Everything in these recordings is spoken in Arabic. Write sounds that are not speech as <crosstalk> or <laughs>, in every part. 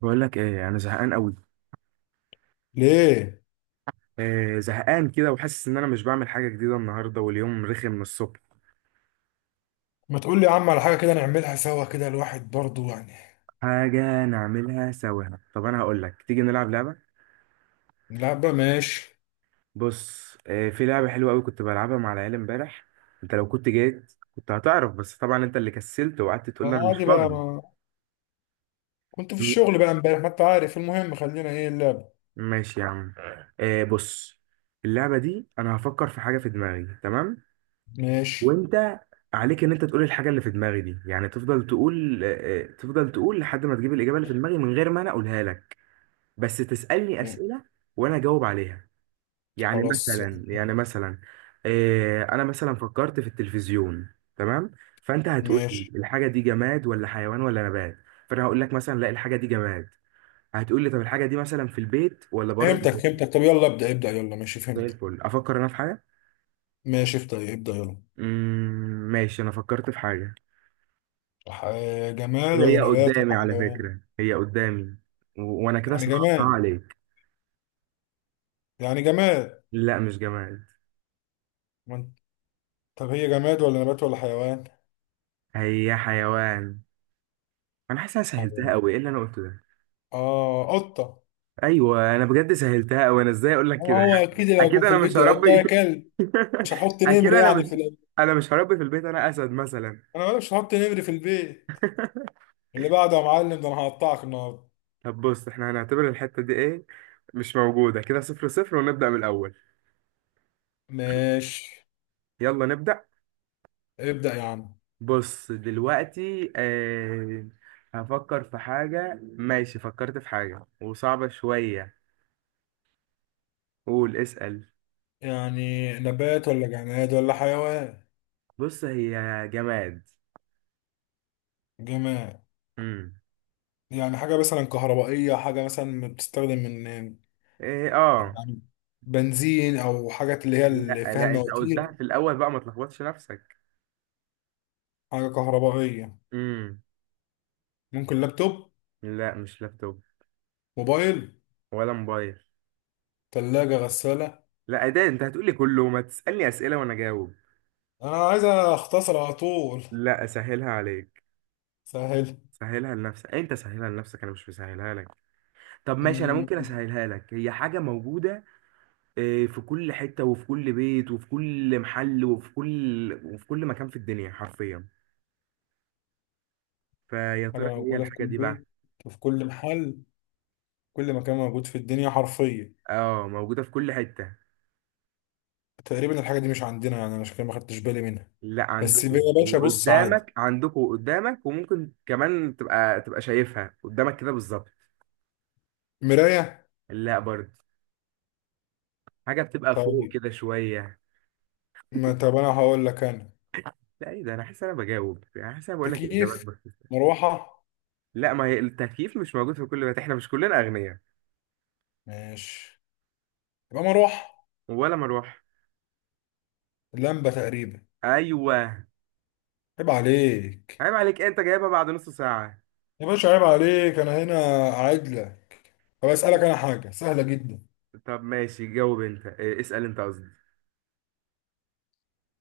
بقول لك ايه؟ انا زهقان قوي. ليه؟ إيه، زهقان كده وحاسس ان انا مش بعمل حاجه جديده النهارده واليوم رخم من الصبح. ما تقول لي يا عم على حاجه كده نعملها سوا كده، الواحد برضو يعني. حاجه نعملها سوا؟ طب انا هقول لك، تيجي نلعب لعبه. لا بقى ماشي. بص، إيه، في لعبه حلوه قوي كنت بلعبها مع العيال امبارح. انت لو كنت جيت كنت هتعرف، بس طبعا انت اللي كسلت وقعدت تقول لي انا مش عادي بقى. فاضي. ما كنت في م- الشغل بقى امبارح، ما انت عارف. المهم خلينا، ايه اللعبه؟ ماشي يا عم. إيه، بص. اللعبه دي انا هفكر في حاجه في دماغي، تمام؟ ماشي. وانت عليك ان انت تقول الحاجه اللي في دماغي دي، يعني تفضل تقول آه، آه، تفضل تقول لحد ما تجيب الاجابه اللي في دماغي من غير ما انا اقولها لك. بس تسالني مم. اسئله وانا اجاوب عليها. يعني خلاص مثلا يعني. يعني مثلا انا مثلا فكرت في التلفزيون، تمام؟ فانت هتقول ماشي لي الحاجه دي جماد ولا حيوان ولا نبات؟ فانا هقول لك مثلا لا، الحاجه دي جماد. هتقول لي طب الحاجه دي مثلا في البيت ولا بره فهمتك البيت؟ فهمتك طب يلا ابدا ابدا، يلا ماشي زي فهمتك. الفل، افكر انا في حاجه. ماشي ابدا ابدا يلا. ماشي، انا فكرت في حاجه ح- جماد ولا وهي نبات ولا قدامي، على حيوان؟ فكرة هي قدامي. وانا كده يعني صعبتها جماد عليك. يعني جماد لا، مش جماد، ما انت- طب هي جماد ولا نبات ولا حيوان؟ هي حيوان. انا حاسس انا سهلتها حيوان. قوي، ايه اللي انا قلته ده؟ اه قطه. ايوه، انا بجد سهلتها قوي، انا ازاي اقول لك كده؟ هو يعني اكيد لو يكون اكيد في انا مش البيت، يا قطه هربي. يا كلب. مش هحط <laughs> اكيد نمر انا يعني مش. انا مش هربي في البيت، انا اسد مثلا. انا مالي، مش هحط نمر في البيت. اللي بعده يا معلم، ده انا هقطعك النهارده. طب بص، احنا هنعتبر الحتة دي ايه؟ مش موجودة، كده 0-0 ونبدأ من الاول. ماشي. يلا نبدأ. ابدأ يا عم. بص دلوقتي، هفكر في حاجة. ماشي، فكرت في حاجة وصعبة شوية. قول، اسأل. يعني نبات ولا جماد ولا حيوان؟ بص، هي جماد. جماد. امم. يعني حاجة مثلا كهربائية، حاجة مثلا بتستخدم من يعني ايه، اه. بنزين او حاجات اللي هي اللي لا فيها لا، انت قلتها المواتير. في الأول بقى، ما تلخبطش نفسك. حاجة كهربائية. امم. ممكن لابتوب؟ لا، مش لابتوب. موبايل؟ ولا موبايل. تلاجة؟ غسالة؟ لا، ده انت هتقولي كله، ما تسألني أسئلة وانا جاوب. انا عايز اختصر على طول. لا، اسهلها عليك. سهل. سهلها لنفسك، انت سهلها لنفسك، انا مش مسهلها لك. طب ماشي، انا ممكن اسهلها لك. هي حاجة موجودة، إيه، في كل حتة وفي كل بيت وفي كل محل وفي كل مكان في الدنيا حرفيا. فيا حاجة ترى ايه هي موجودة في الحاجة كل دي بقى؟ بيت، وفي كل محل، كل مكان موجود في الدنيا حرفيا. اه، موجودة في كل حتة. تقريبا الحاجة دي مش عندنا يعني أنا، عشان كده ما خدتش بالي منها. لا، بس يا عندكم باشا بص عادي، وقدامك، عندكم وقدامك، وممكن كمان تبقى شايفها قدامك كده بالظبط. مراية. لا برضه. حاجة بتبقى فوق طيب، كده شوية. ما طب أنا هقول لك. أنا لا، ايه ده، انا حاسس إن انا بجاوب، يعني حاسس إن انا بقول لك الاجابات تكييف، بس. مروحة. لا، ما هي التكييف مش موجود في كل بيت، احنا مش كلنا اغنياء. ماشي يبقى مروحة، ولا مروح. لمبة تقريبا. ايوه. عيب عليك. عيب عليك، انت جايبها بعد نص ساعة. يا باشا عيب عليك، أنا هنا قاعد لك. طب أسألك أنا حاجة سهلة جدا. طب ماشي، جاوب انت، إيه، اسأل انت قصدي.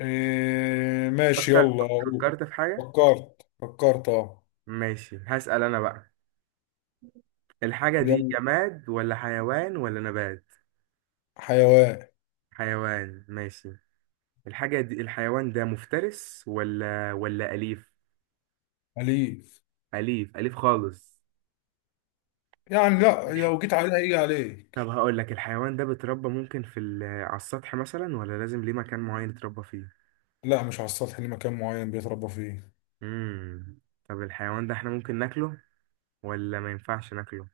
إيه ماشي فكر. يلا أقول. فكرت في حاجة. فكرت أه. ماشي، هسأل انا بقى. الحاجة دي يلا. جماد ولا حيوان ولا نبات؟ حيوان. حيوان، ماشي. الحاجة دي، الحيوان ده مفترس ولا أليف؟ أليف. أليف، أليف خالص. يعني لا الح- لو جيت عليها يجي طب عليك. هقول لك، الحيوان ده بيتربى ممكن على السطح مثلا ولا لازم ليه مكان معين يتربى فيه؟ لا مش على السطح، ليه مكان معين بيتربى فيه. امم. طب الحيوان ده احنا ممكن ناكله ولا ما ينفعش ناكله؟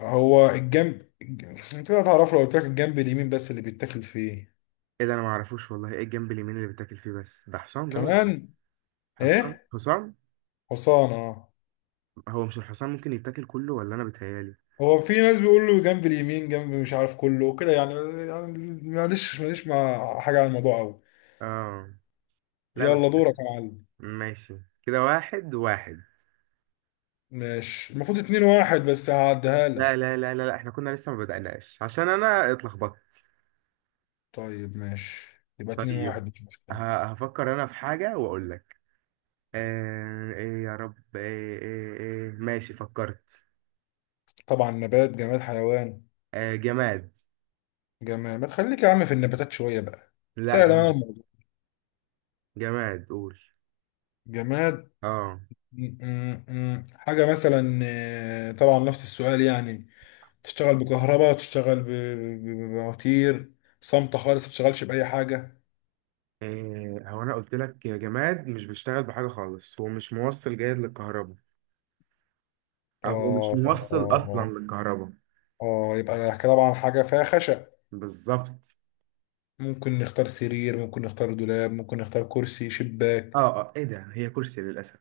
هو الجنب الج- انت هتعرفه، لو قلت لك الجنب اليمين بس اللي بيتاكل فيه. ايه ده، انا ما اعرفوش والله، ايه الجنب اليمين اللي بتاكل فيه بس؟ ده حصان ده ولا إيه؟ كمان. حصان، ايه، حصان. حصان اه. هو مش الحصان ممكن يتاكل كله، ولا انا بتهيالي؟ هو في ناس بيقولوا جنب اليمين، جنب مش عارف كله وكده يعني، يعني معلش ماليش مع حاجة عن الموضوع قوي. اه. لا يلا بس. دورك يا معلم. ماشي، كده واحد واحد. ماشي المفروض اتنين واحد، بس هعديها لا لك. لا لا لا, لا. احنا كنا لسه ما بدأناش عشان انا اتلخبطت. طيب ماشي، يبقى اتنين واحد طيب. مش مشكلة. هفكر انا في حاجة واقول لك. آه، ايه يا رب، ايه ايه ايه، ماشي فكرت. طبعا، نبات جماد حيوان؟ آه، جماد. جماد. ما تخليك يا عم في النباتات شوية بقى، لا، تسهل انا جماد. الموضوع. جماد، قول. جماد. اه. م- م- م. حاجة مثلا، طبعا نفس السؤال يعني، تشتغل بكهرباء، تشتغل ب- ب- ب- بمواتير، صامتة خالص ما تشتغلش بأي حاجة. إيه، هو انا قلت لك يا جماد مش بيشتغل بحاجة خالص، هو مش موصل جيد للكهرباء، او هو مش اه موصل اصلا اه للكهرباء. اه، يبقى طبعا حاجة فيها خشب. بالظبط. ممكن نختار سرير، ممكن نختار دولاب، ممكن نختار كرسي، شباك. اه، اه، ايه ده، هي كرسي للاسف.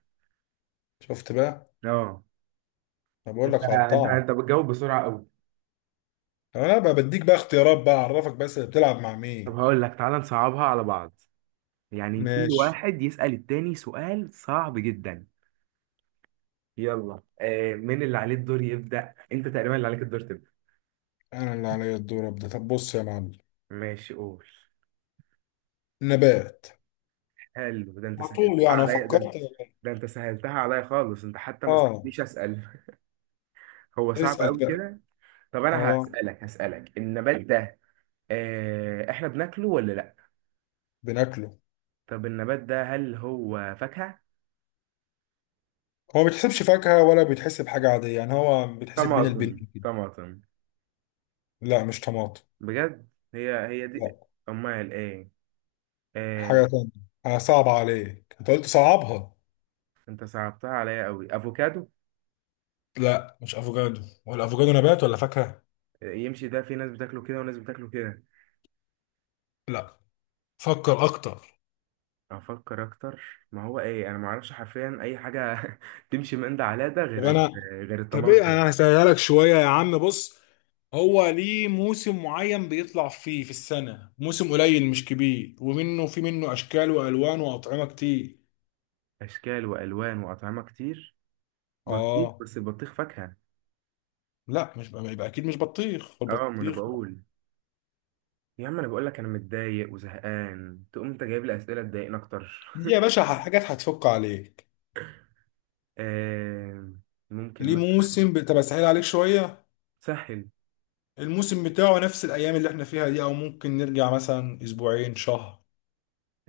شفت بقى؟ اه. انا بقول انت لك انت هقطعها. انت بتجاوب بسرعه قوي. انا بقى بديك بقى اختيارات بقى، اعرفك بس بتلعب مع طب مين. هقول لك، تعالى نصعبها على بعض، يعني كل ماشي. واحد يسأل التاني سؤال صعب جدا. يلا، مين اللي عليه الدور يبدأ؟ انت تقريبا اللي عليك الدور تبدأ. انا اللي عليا الدور ابدا، طب بص يا معلم. ماشي، قول. نبات. حلو، ده انت على طول سهلتها يعني، أنا عليا، فكرت <laughs> ده انت سهلتها عليا خالص، انت حتى ما اه. استنيش اسأل. هو صعب اسال قوي بقى. كده. طب انا اه. هسألك النبات ده، احنا بناكله ولا لا؟ بناكله. طب النبات ده هل هو فاكهة؟ هو ما بيتحسبش فاكهه ولا بيتحسب حاجه عاديه يعني، هو بيتحسب بين طماطم، البنين كده. طماطم. لا مش طماطم. بجد؟ هي هي دي. لا، امال ايه؟ آه، حاجه تانية. آه صعب عليك، انت قلت صعبها. انت صعبتها عليا قوي. افوكادو. لا مش افوكادو، ولا افوكادو نبات ولا فاكهه. يمشي ده، في ناس بتاكله كده وناس بتاكله كده. لا. فكر اكتر. افكر اكتر. ما هو ايه، انا ما اعرفش حرفيا اي حاجه <laughs> تمشي من ده على ده طب غير ال- انا غير طب ايه، الطماطم. انا هسهلها لك شويه يا عم، بص. هو ليه موسم معين بيطلع فيه في السنة، موسم قليل مش كبير، ومنه، في منه أشكال وألوان وأطعمة كتير. اشكال والوان واطعمه كتير. بطيخ، آه. بس البطيخ فاكهه. لا مش بقى، يبقى أكيد مش بطيخ، اه، ما انا البطيخ لا. بقول. يا عم انا بقول لك انا متضايق وزهقان، تقوم انت جايب لي اسئله تضايقني اكتر. دي يا <laughs> باشا حاجات هتفك عليك. آه ممكن مثلا. طب أسهل عليك شوية، سهل. الموسم بتاعه نفس الأيام اللي احنا فيها دي، أو ممكن نرجع مثلا أسبوعين شهر.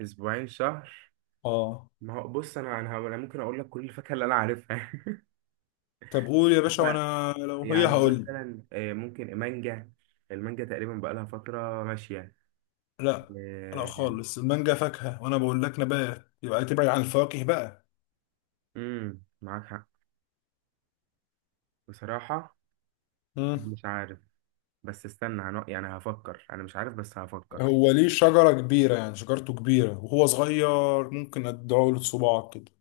اسبوعين، شهر. آه. ما هو بص، انا انا أنا ممكن اقول لك كل الفاكهه اللي انا عارفها. <laughs> طب قول يا باشا، هو، وأنا لو هي يعني هقول. مثلا، ممكن مانجا. المانجا تقريبا بقالها فتره ماشيه. لا. لا آه. خالص، المانجا فاكهة، وأنا بقول لك نبات، يبقى تبعد عن الفواكه بقى. معاك حق. بصراحه، مش عارف. بس استنى، يعني هفكر، انا مش عارف، بس هفكر. هو ليه شجرة كبيرة يعني، شجرته كبيرة وهو صغير، ممكن ادعه له صباعك كده.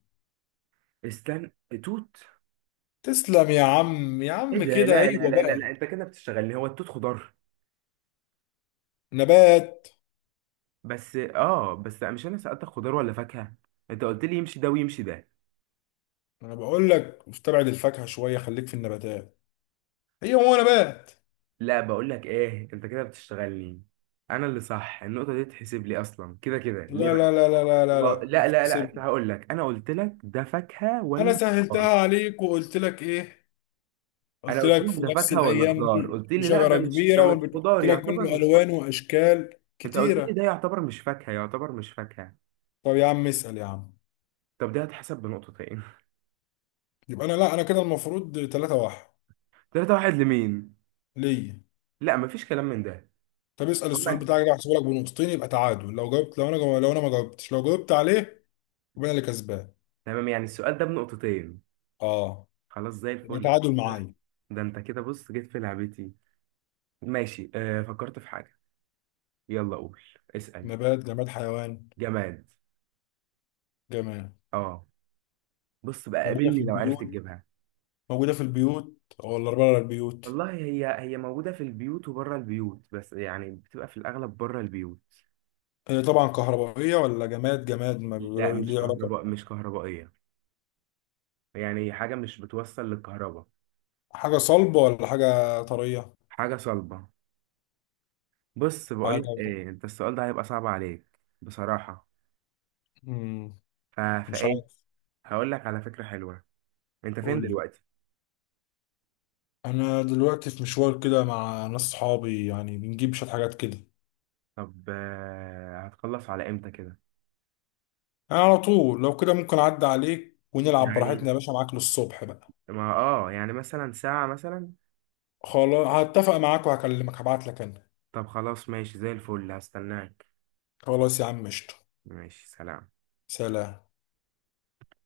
استنى. توت. تسلم يا عم، يا ايه عم ده، لا كده لا ايوه لا لا, بقى. لا. انت كده بتشتغلني، هو التوت خضار؟ نبات. بس مش انا سألتك خضار ولا فاكهه؟ انت قلت لي يمشي ده ويمشي ده. انا بقول لك استبعد الفاكهة شوية، خليك في النباتات. هي هو نبات. لا، بقول لك ايه، انت كده بتشتغلني. انا اللي صح، النقطه دي تحسب لي اصلا، كده كده ليه لا بقى؟ لا لا لا لا لا لا. لا لا لا، أنت سيب، هقول لك، انا قلت لك ده فاكهه انا ولا سهلتها خضار؟ عليك وقلت لك ايه؟ انا قلت قلت لك لك في ده نفس فاكهه ولا الايام خضار، دي قلت لي لا شجرة ده كبيرة، مش وقلت خضار لك يعتبر منه مش خضار. الوان واشكال انت قلت لي كتيرة. ده يعتبر مش فاكهه، يعتبر مش فاكهه. طب يا عم اسأل يا عم. طب ده هتحسب بنقطتين. يبقى انا، لا انا كده المفروض 3 واحد. <laughs> 3-1 لمين؟ ليا. لا، مفيش كلام من ده. طب اسال السؤال عمك- بتاعك، ده هحسبه لك بنقطتين، يبقى تعادل لو جاوبت. لو انا ما جاوبتش، لو جاوبت عليه يبقى انا اللي كسبان. تمام، يعني السؤال ده بنقطتين. اه. خلاص، زي يبقى الفل، تعادل معايا. ده انت كده، بص جيت في لعبتي. ماشي، فكرت في حاجه. يلا قول. اسأل. نبات جماد حيوان؟ جماد. جماد. اه. بص بقى، موجوده في قابلني لو عرفت البيوت، تجيبها. موجوده في البيوت، ولا بره البيوت؟ والله هي هي موجودة في البيوت وبره البيوت، بس يعني بتبقى في الأغلب بره البيوت. هي طبعا كهربائيه، ولا جماد جماد ما لا، بيقولوا مش ليه علاقه؟ كهرباء، مش كهربائية، يعني حاجة مش بتوصل للكهرباء. حاجه صلبه ولا حاجه طريه؟ حاجة صلبة. بص حاجه. بقولك ايه، انت السؤال ده هيبقى صعب عليك، بصراحة. امم مش فايه؟ عارف. هقولك على فكرة حلوة. انت فين قول لي. دلوقتي؟ انا دلوقتي في مشوار كده مع ناس صحابي يعني، بنجيب شويه حاجات كده. طب هتخلص على امتى كده؟ انا على طول لو كده ممكن اعدي عليك ونلعب براحتنا، يعني، يا باشا معاك للصبح بقى. ما يعني مثلا ساعة مثلا. خلاص هتفق معاك وهكلمك، هبعت لك انا. طب خلاص، ماشي، زي الفل، هستناك. خلاص يا عم قشطة. ماشي، سلام. سلام.